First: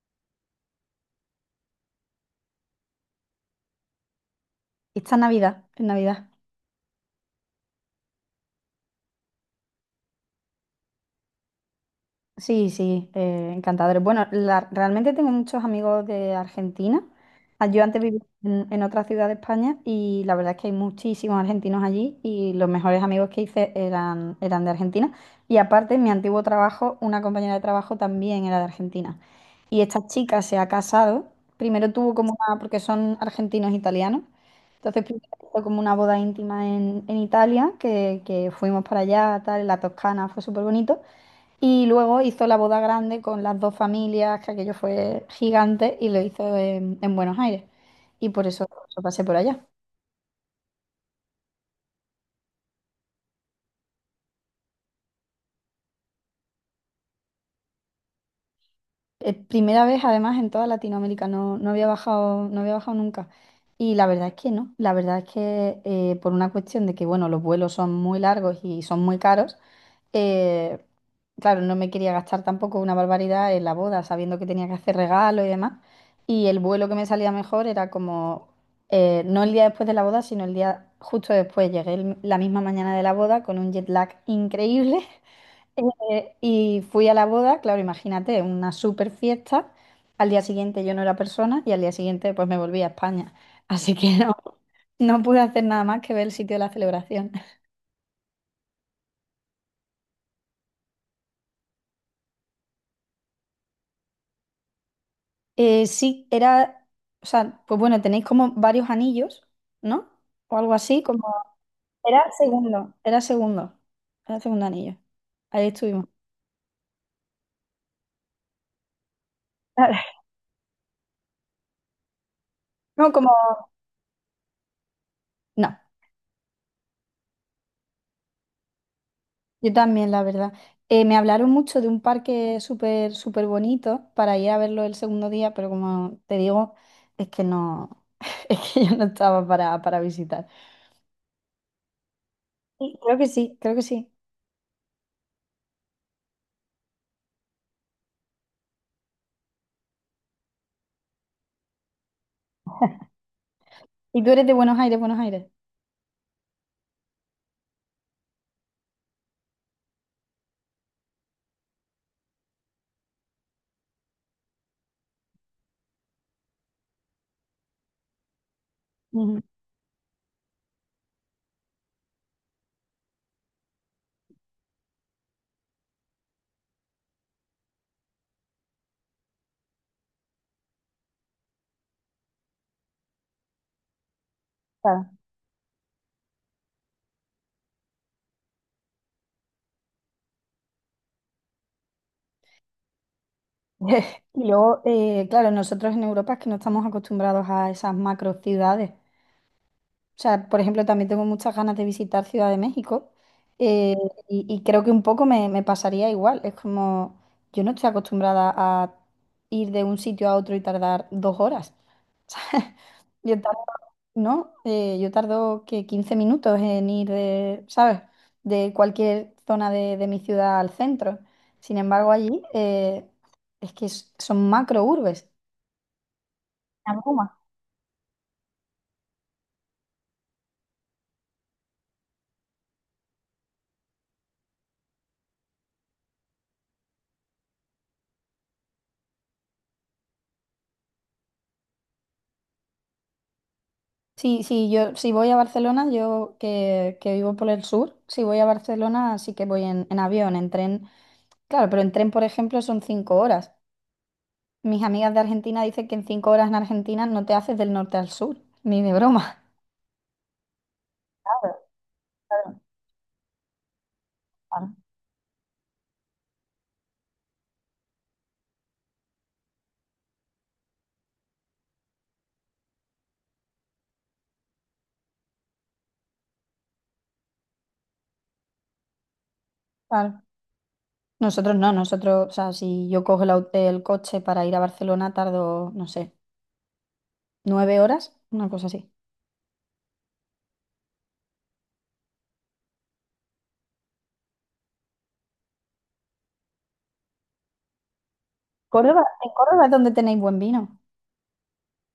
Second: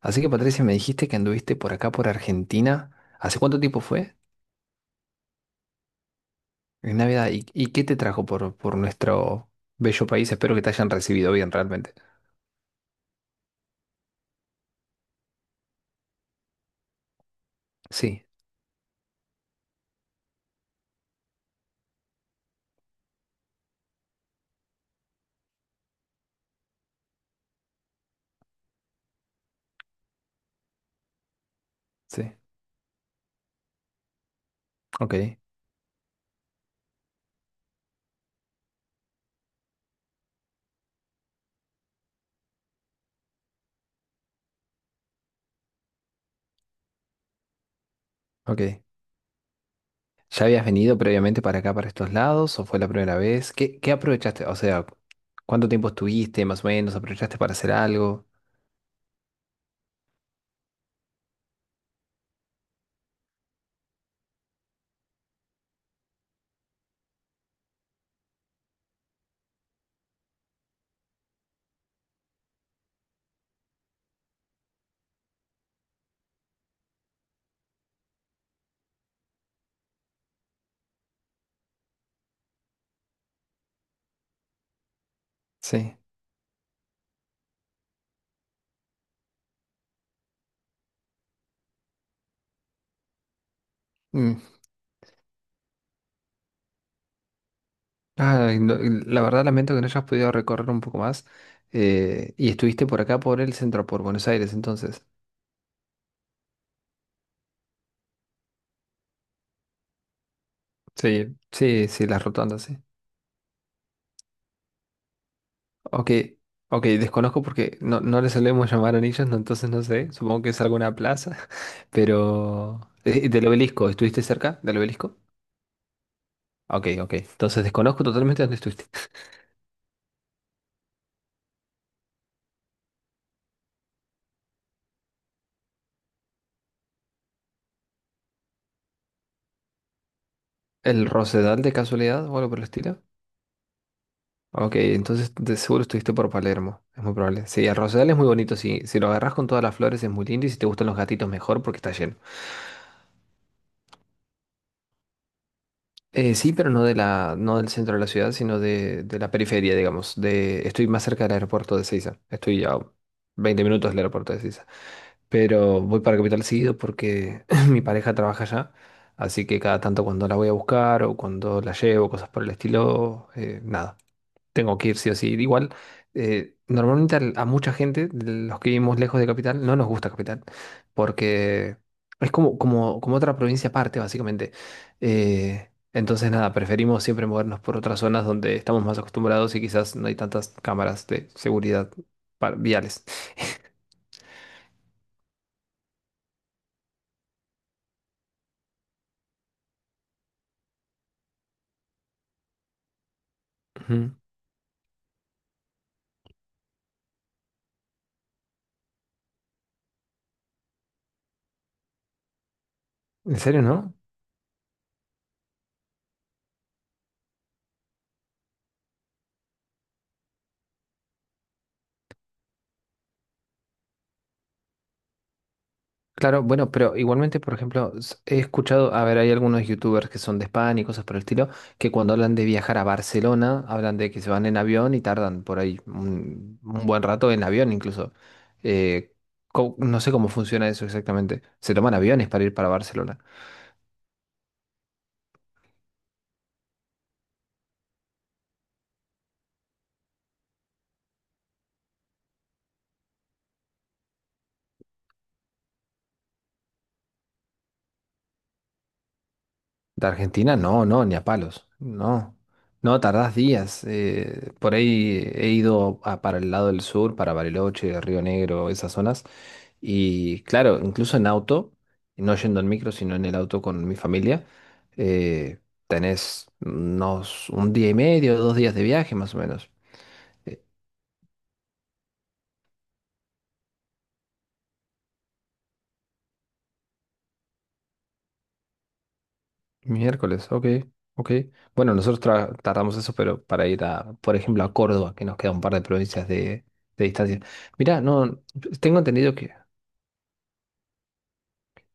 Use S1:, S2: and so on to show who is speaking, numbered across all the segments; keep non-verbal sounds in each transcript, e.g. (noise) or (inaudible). S1: Así que Patricia, me dijiste que anduviste por acá, por Argentina. ¿Hace cuánto tiempo fue?
S2: Esta Navidad, en Navidad.
S1: En Navidad. ¿Y qué te trajo por nuestro bello país? Espero que te hayan recibido bien realmente.
S2: Sí, sí, encantadores. Bueno, realmente tengo muchos amigos de Argentina. Ah, yo antes vivía
S1: Sí,
S2: en otra ciudad de España, y la verdad es que hay muchísimos argentinos allí, y los mejores amigos que hice eran de Argentina. Y aparte, en mi antiguo trabajo, una compañera de trabajo también era de Argentina. Y esta chica se ha casado. Primero tuvo
S1: sí.
S2: como una, porque son argentinos italianos. Entonces,
S1: Ok,
S2: primero fue como una boda íntima en Italia, que fuimos para allá, tal, en la Toscana, fue súper bonito. Y luego hizo la boda grande con las dos familias, que aquello fue gigante, y lo hizo en Buenos Aires. Y
S1: ok.
S2: por eso pasé por allá.
S1: ¿Ya habías venido previamente para acá, para estos lados? ¿O fue la primera vez? ¿Qué aprovechaste? O sea, ¿cuánto tiempo estuviste más o menos? ¿Aprovechaste para hacer algo?
S2: Primera vez, además, en toda Latinoamérica, no, no había bajado, no había bajado nunca. Y la verdad es que no, la verdad es que por una cuestión de que, bueno, los vuelos son muy largos y son muy caros, eh, claro, no me quería gastar tampoco una barbaridad en la boda, sabiendo que tenía que hacer regalo y demás. Y el vuelo que me salía mejor era como, no el día después de la boda, sino el día justo después. Llegué la misma mañana de la boda con un jet lag increíble.
S1: Sí.
S2: Y fui a la boda, claro, imagínate, una super fiesta. Al día siguiente yo no era persona, y al día siguiente pues me volví a España. Así que no,
S1: Mm.
S2: no pude hacer nada más que ver el sitio de la celebración.
S1: Ay, no, la verdad lamento que no hayas podido recorrer un poco más. Y estuviste por acá, por el centro, por Buenos Aires, entonces.
S2: Sí, o sea, pues bueno, tenéis como varios anillos, ¿no? O algo así, como...
S1: Sí, sí, sí, las
S2: Era
S1: rotondas, sí.
S2: segundo, era segundo, era segundo anillo. Ahí estuvimos.
S1: Ok, ok, desconozco porque no, no le solemos llamar anillos, no, entonces no sé,
S2: (laughs)
S1: supongo que es alguna plaza, (laughs) pero
S2: No, como...
S1: del obelisco, ¿estuviste cerca del obelisco?
S2: no.
S1: Ok, ok, entonces desconozco totalmente dónde estuviste.
S2: Yo también, la verdad. Me hablaron mucho de un parque súper, súper bonito para ir a verlo el segundo día, pero como te digo, es que no, (laughs) es que yo no estaba para visitar.
S1: ¿El Rosedal de casualidad o algo por el
S2: Y
S1: estilo?
S2: creo que sí, creo que sí.
S1: Ok, entonces de seguro estuviste por Palermo, es muy probable. Sí, el Rosedal es muy bonito, si, si lo agarras con todas las flores es muy lindo y si te gustan los gatitos mejor porque está lleno.
S2: Y tú eres de Buenos Aires, Buenos Aires.
S1: Sí, pero no de la, no del centro de la ciudad, sino de la periferia, digamos. De, estoy más cerca del aeropuerto de Ceiza. Estoy a 20 minutos del aeropuerto de Ceiza. Pero voy para Capital seguido porque (laughs) (clears throat) mi pareja trabaja allá.
S2: Ujú,
S1: Así que cada tanto cuando la voy a buscar o cuando la llevo, cosas por el estilo, nada. Tengo que ir sí o sí. Igual, normalmente a, mucha gente, de los que vivimos lejos de Capital, no nos gusta Capital, porque es como otra provincia aparte, básicamente.
S2: claro.
S1: Entonces, nada, preferimos siempre movernos por otras zonas donde estamos más acostumbrados y quizás no hay tantas cámaras de seguridad viales.
S2: (laughs) Y luego, claro, nosotros en Europa es que no estamos acostumbrados a esas macro ciudades. O sea, por ejemplo, también tengo muchas ganas de visitar Ciudad de México, eh,
S1: Ujú.
S2: y creo que un poco me pasaría igual. Es como, yo no estoy acostumbrada a ir de un sitio a otro y tardar dos horas. (laughs) O sea,
S1: ¿En
S2: Yo
S1: serio,
S2: tardo,
S1: no?
S2: ¿no? Yo tardo que 15 minutos en ir de, ¿sabes? De cualquier zona de mi ciudad al centro. Sin embargo, allí es que son macro urbes.
S1: Claro, bueno, pero igualmente, por ejemplo, he escuchado, a ver, hay algunos youtubers que son de España y cosas por el estilo, que cuando hablan de viajar a Barcelona, hablan de que se van en avión y tardan por ahí un buen rato en avión incluso. Eh, no sé cómo funciona eso exactamente. ¿Se toman aviones para ir para Barcelona?
S2: Sí, sí, yo si voy a Barcelona, yo que vivo por el sur, si voy a Barcelona sí que voy en avión, en tren. Claro, pero en tren, por ejemplo, son cinco horas. Mis amigas de Argentina dicen que en cinco horas en Argentina no te haces del norte al sur, ni de broma.
S1: De Argentina, no, no, ni a
S2: Claro,
S1: palos. No,
S2: claro,
S1: no, tardás días.
S2: claro.
S1: Por ahí he ido para el lado del sur, para Bariloche, Río Negro, esas zonas. Y claro, incluso en auto, no yendo en micro, sino en el auto con mi familia, eh, tenés unos un día y medio, dos días de viaje más o menos.
S2: Claro.
S1: Eh,
S2: Nosotros no, nosotros, o sea, si yo cojo el, el coche para ir a Barcelona, tardo, no sé, nueve horas, una cosa así.
S1: Miércoles, ok, ok. Bueno, nosotros tardamos eso, pero para ir a, por ejemplo, a Córdoba, que nos queda un par de provincias de distancia. Mirá, no, tengo
S2: Córdoba, en
S1: entendido que
S2: Córdoba es donde tenéis buen vino.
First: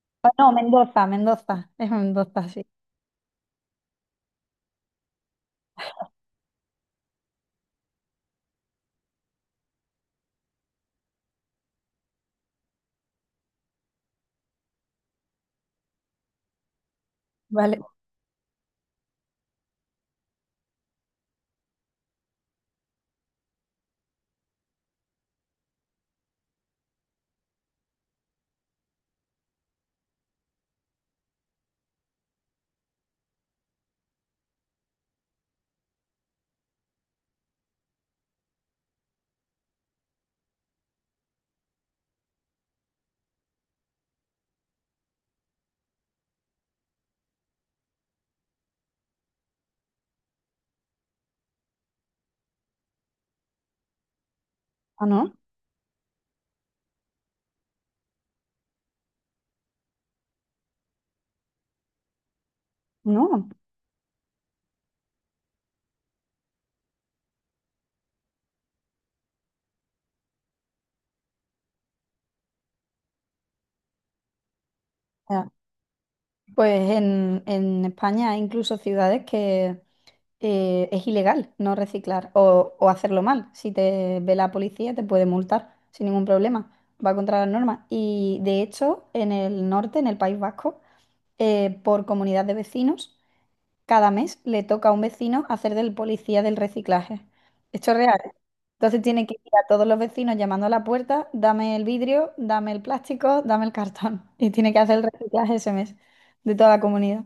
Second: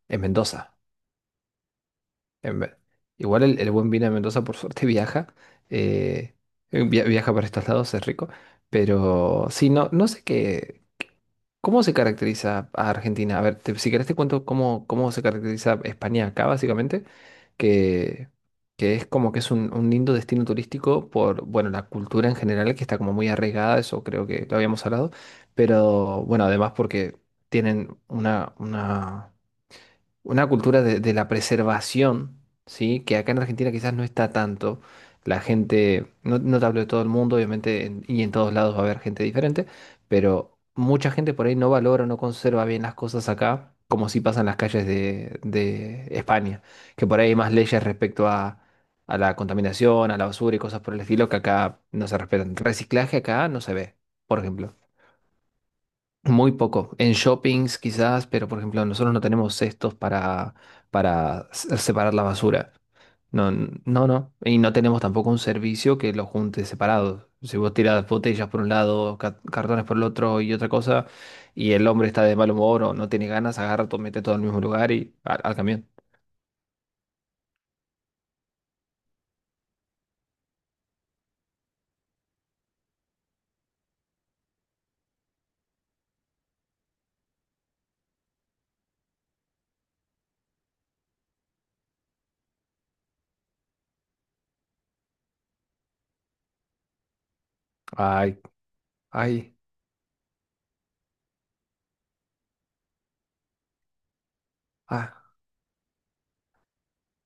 S1: en
S2: Ah, no,
S1: Mendoza,
S2: Mendoza, Mendoza, es Mendoza,
S1: en
S2: sí.
S1: ve- igual el buen vino de Mendoza, por suerte, (laughs) viaja, eh, viaja para estos lados, es rico, pero sí, no, no sé qué. ¿Cómo se caracteriza a Argentina? A ver, si querés te cuento cómo se caracteriza España acá, básicamente,
S2: Vale.
S1: que, que es como que es un lindo destino turístico por, bueno, la cultura en general, que está como muy arraigada, eso creo que lo habíamos hablado, pero bueno, además porque tienen una cultura de la preservación, ¿sí? Que acá en Argentina quizás no está tanto. La gente, no, no te hablo de todo el mundo, obviamente, y en todos lados va a haber gente diferente, pero mucha gente por ahí no valora o no conserva bien las cosas acá, como si pasa en las calles de España, que por ahí hay más leyes respecto a la contaminación, a la basura y cosas por el estilo que acá no se respetan. Reciclaje acá no se ve, por ejemplo.
S2: Ah, no,
S1: Muy poco. En shoppings quizás, pero por ejemplo, nosotros no tenemos cestos para separar la basura. No,
S2: no.
S1: no, no. Y no tenemos tampoco un servicio que lo junte separado. Si vos tirás botellas por un lado, cartones por el otro y otra cosa, y el hombre está de mal humor o no tiene ganas, agarra todo, mete todo al mismo lugar y
S2: Ya,
S1: al camión.
S2: pues en España hay incluso ciudades que es ilegal no reciclar o hacerlo mal. Si te ve la policía te puede multar sin ningún problema, va contra las normas. Y de hecho en el norte, en el País Vasco, por comunidad de vecinos cada mes le toca a un vecino hacer del policía del reciclaje. Esto es real. ¿Eh?
S1: Ay,
S2: Entonces tiene que ir
S1: ay,
S2: a todos los vecinos llamando a la puerta, dame el vidrio, dame el plástico, dame el cartón. (laughs) Y tiene que hacer el
S1: ah.
S2: reciclaje ese mes de toda la comunidad.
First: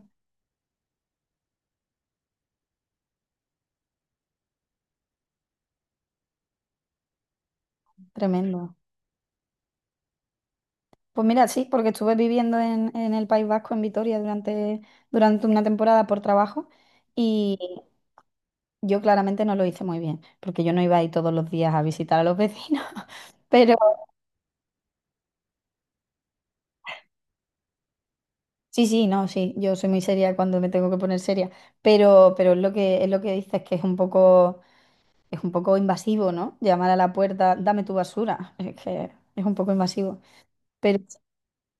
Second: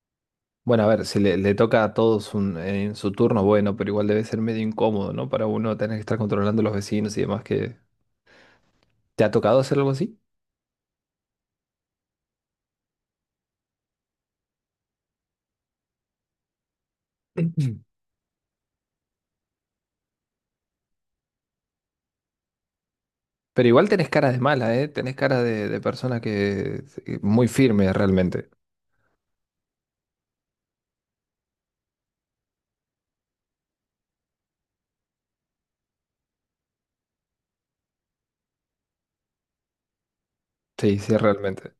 S1: Bueno, a ver, si le toca a todos en su turno, bueno, pero igual debe ser medio incómodo, ¿no? Para uno tener que estar controlando a los vecinos y demás que
S2: Tremendo.
S1: ¿te ha tocado hacer algo así?
S2: Pues mira, sí, porque estuve viviendo en el País Vasco, en Vitoria, durante una temporada por trabajo, y
S1: (clears throat)
S2: yo claramente no lo hice muy bien, porque yo no iba ahí todos los días a visitar a los vecinos, (laughs)
S1: Pero
S2: pero...
S1: igual tenés cara de mala, ¿eh? Tenés cara de persona que muy firme realmente.
S2: Sí, sí, no, sí, yo soy muy seria cuando me tengo que poner seria, pero es lo que dices, que es un poco invasivo, ¿no? Llamar a la puerta, dame tu basura, (laughs) es que es un poco invasivo.
S1: Sí,
S2: Pero,
S1: sí, realmente.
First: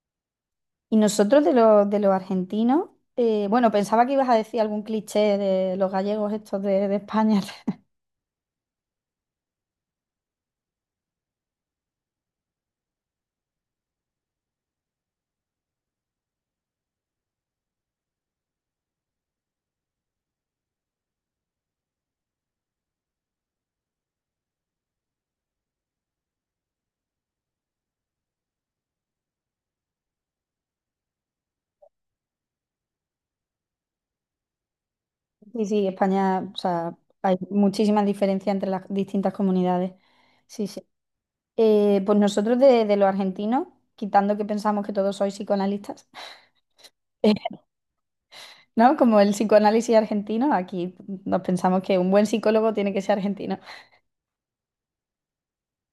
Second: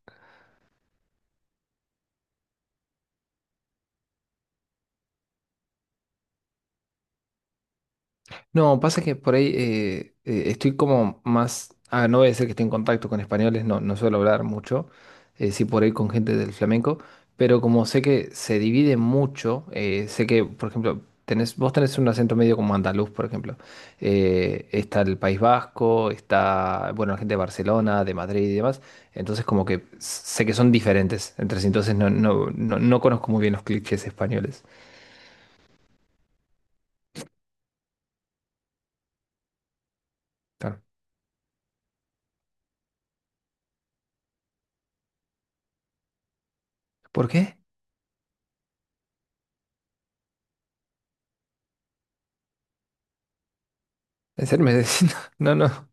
S2: y nosotros de de los argentinos, bueno, pensaba que ibas a decir algún cliché de los gallegos estos de España. (laughs)
S1: No, pasa que por ahí estoy como más. Ah, no voy a decir que estoy en contacto con españoles, no, no suelo hablar mucho, sí por ahí con gente del flamenco, pero como sé que se divide mucho, sé que, por ejemplo, vos tenés un acento medio como andaluz, por ejemplo. Está el País Vasco, está, bueno, la gente de Barcelona, de Madrid y demás, entonces como que sé que son diferentes entre sí, entonces no, no, no, no conozco muy bien los clichés españoles.
S2: Sí, sí, España, o sea, hay muchísimas diferencias entre las distintas comunidades. Sí,
S1: Claro.
S2: sí. Pues nosotros de los argentinos, quitando que pensamos que todos sois psicoanalistas.
S1: ¿Por
S2: (laughs)
S1: qué?
S2: ¿No? Como el psicoanálisis argentino, aquí nos pensamos que un buen psicólogo tiene que ser argentino.
S1: ¿En serio me decís? (laughs) No, no.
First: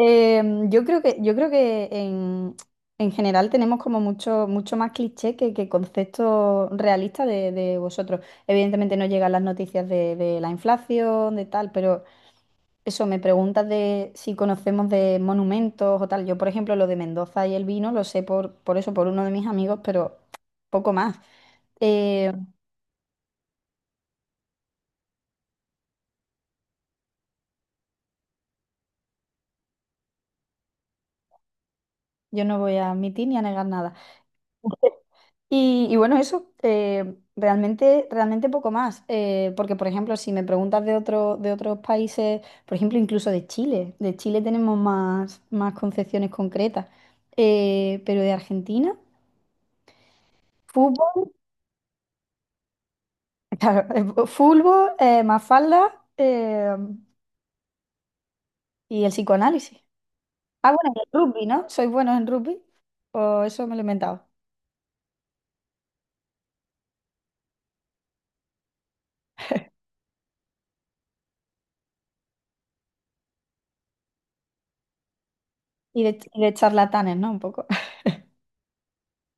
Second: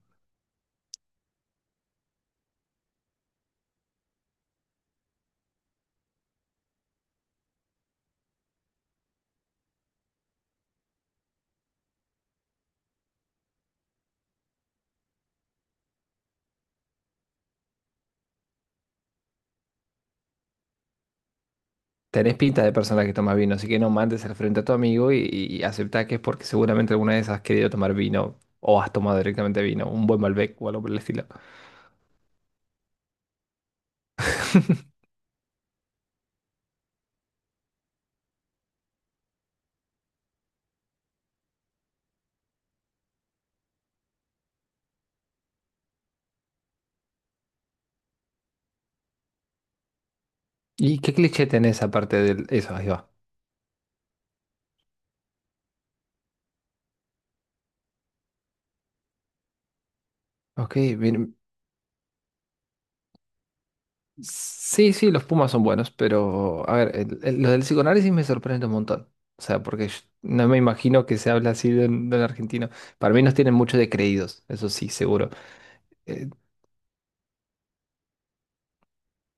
S2: Eh, yo creo que, yo creo que en general tenemos como mucho, mucho más cliché que concepto realista de vosotros. Evidentemente no llegan las noticias de la inflación, de tal, pero eso, me preguntas de si conocemos de monumentos o tal. Yo, por ejemplo, lo de Mendoza y el vino lo sé por eso, por uno de mis amigos, pero poco más. Eh,
S1: Tenés pinta de persona que toma vino, así que no mandes al frente a tu amigo y aceptá que es porque seguramente alguna vez has querido tomar vino o has tomado directamente vino, un buen Malbec o algo por el estilo.
S2: yo no voy a admitir ni a negar nada.
S1: (laughs)
S2: Y bueno, eso, realmente, realmente poco más. Porque, por ejemplo, si me preguntas de otro, de otros países, por ejemplo, incluso de Chile tenemos más, más concepciones concretas. Pero de Argentina,
S1: ¿Y qué
S2: fútbol,
S1: cliché tenés aparte de eso? Ahí va.
S2: (laughs) claro, fútbol, Mafalda, y el psicoanálisis. Ah,
S1: Ok,
S2: bueno, y el
S1: bien.
S2: rugby, ¿no? ¿Sois buenos en rugby? O eso me lo he inventado.
S1: Sí, sí, los Pumas son buenos, pero a ver, lo del psicoanálisis me sorprende un montón. O sea, porque yo no me imagino que se habla así de un argentino. Para mí nos tienen mucho de creídos, eso sí, seguro. Eh,
S2: Y de charlatanes, ¿no? Un poco.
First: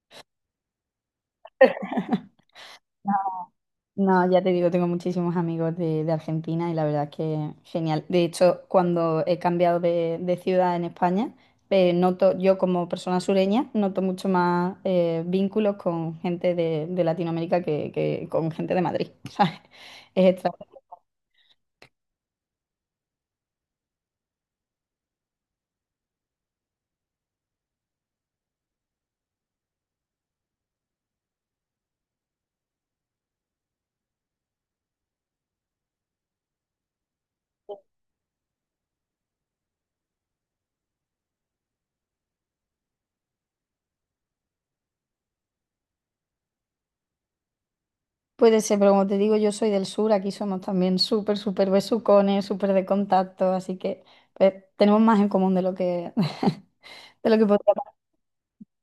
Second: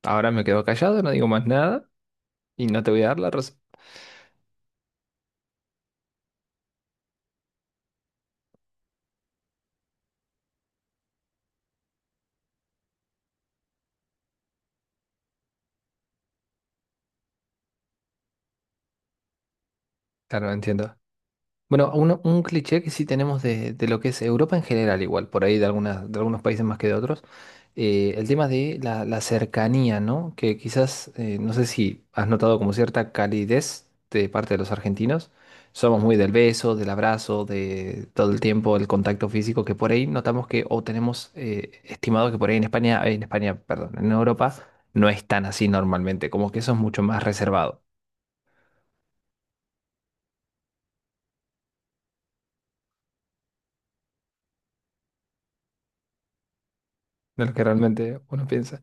S1: Ahora me quedo callado, no digo más nada
S2: (laughs)
S1: y no te voy a dar la razón.
S2: No, ya te digo, tengo muchísimos amigos de Argentina, y la verdad es que genial. De hecho, cuando he cambiado de ciudad en España, noto, yo como persona sureña, noto mucho más vínculos con gente de Latinoamérica que con gente de Madrid, (laughs) ¿sabes? Es
S1: Claro,
S2: extraño.
S1: entiendo. Bueno, un cliché que sí tenemos de lo que es Europa en general, igual, por ahí de, algunas, de algunos países más que de otros, el tema de la, la cercanía, ¿no? Que quizás, no sé si has notado como cierta calidez de parte de los argentinos. Somos muy del beso, del abrazo, de todo el tiempo, el contacto físico, que por ahí notamos que, o tenemos estimado que por ahí en España, perdón, en Europa no es tan así normalmente, como que eso es mucho más reservado
S2: Puede ser, pero como te digo, yo soy del sur, aquí somos también súper, súper besucones, súper de contacto, así que pues, tenemos más en común de lo que, (laughs) de lo que
S1: de lo que
S2: podría
S1: realmente uno piensa.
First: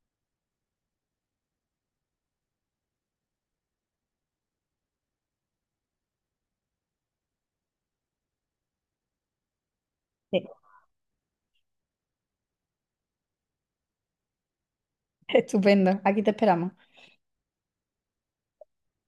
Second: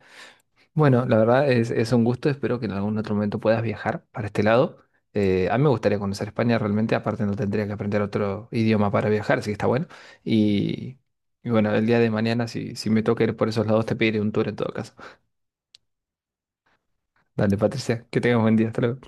S1: Bueno, la verdad es un gusto, espero que en algún otro momento puedas viajar para este lado. A mí me gustaría conocer España realmente, aparte no tendría que aprender otro idioma para viajar, así que está bueno.
S2: parecer.
S1: Y, y bueno, el día de mañana, si, si me toca ir por esos lados, te pediré un tour en todo caso.
S2: (laughs) Estupendo, aquí te esperamos.
S1: Dale, Patricia, que tengas buen día, hasta luego.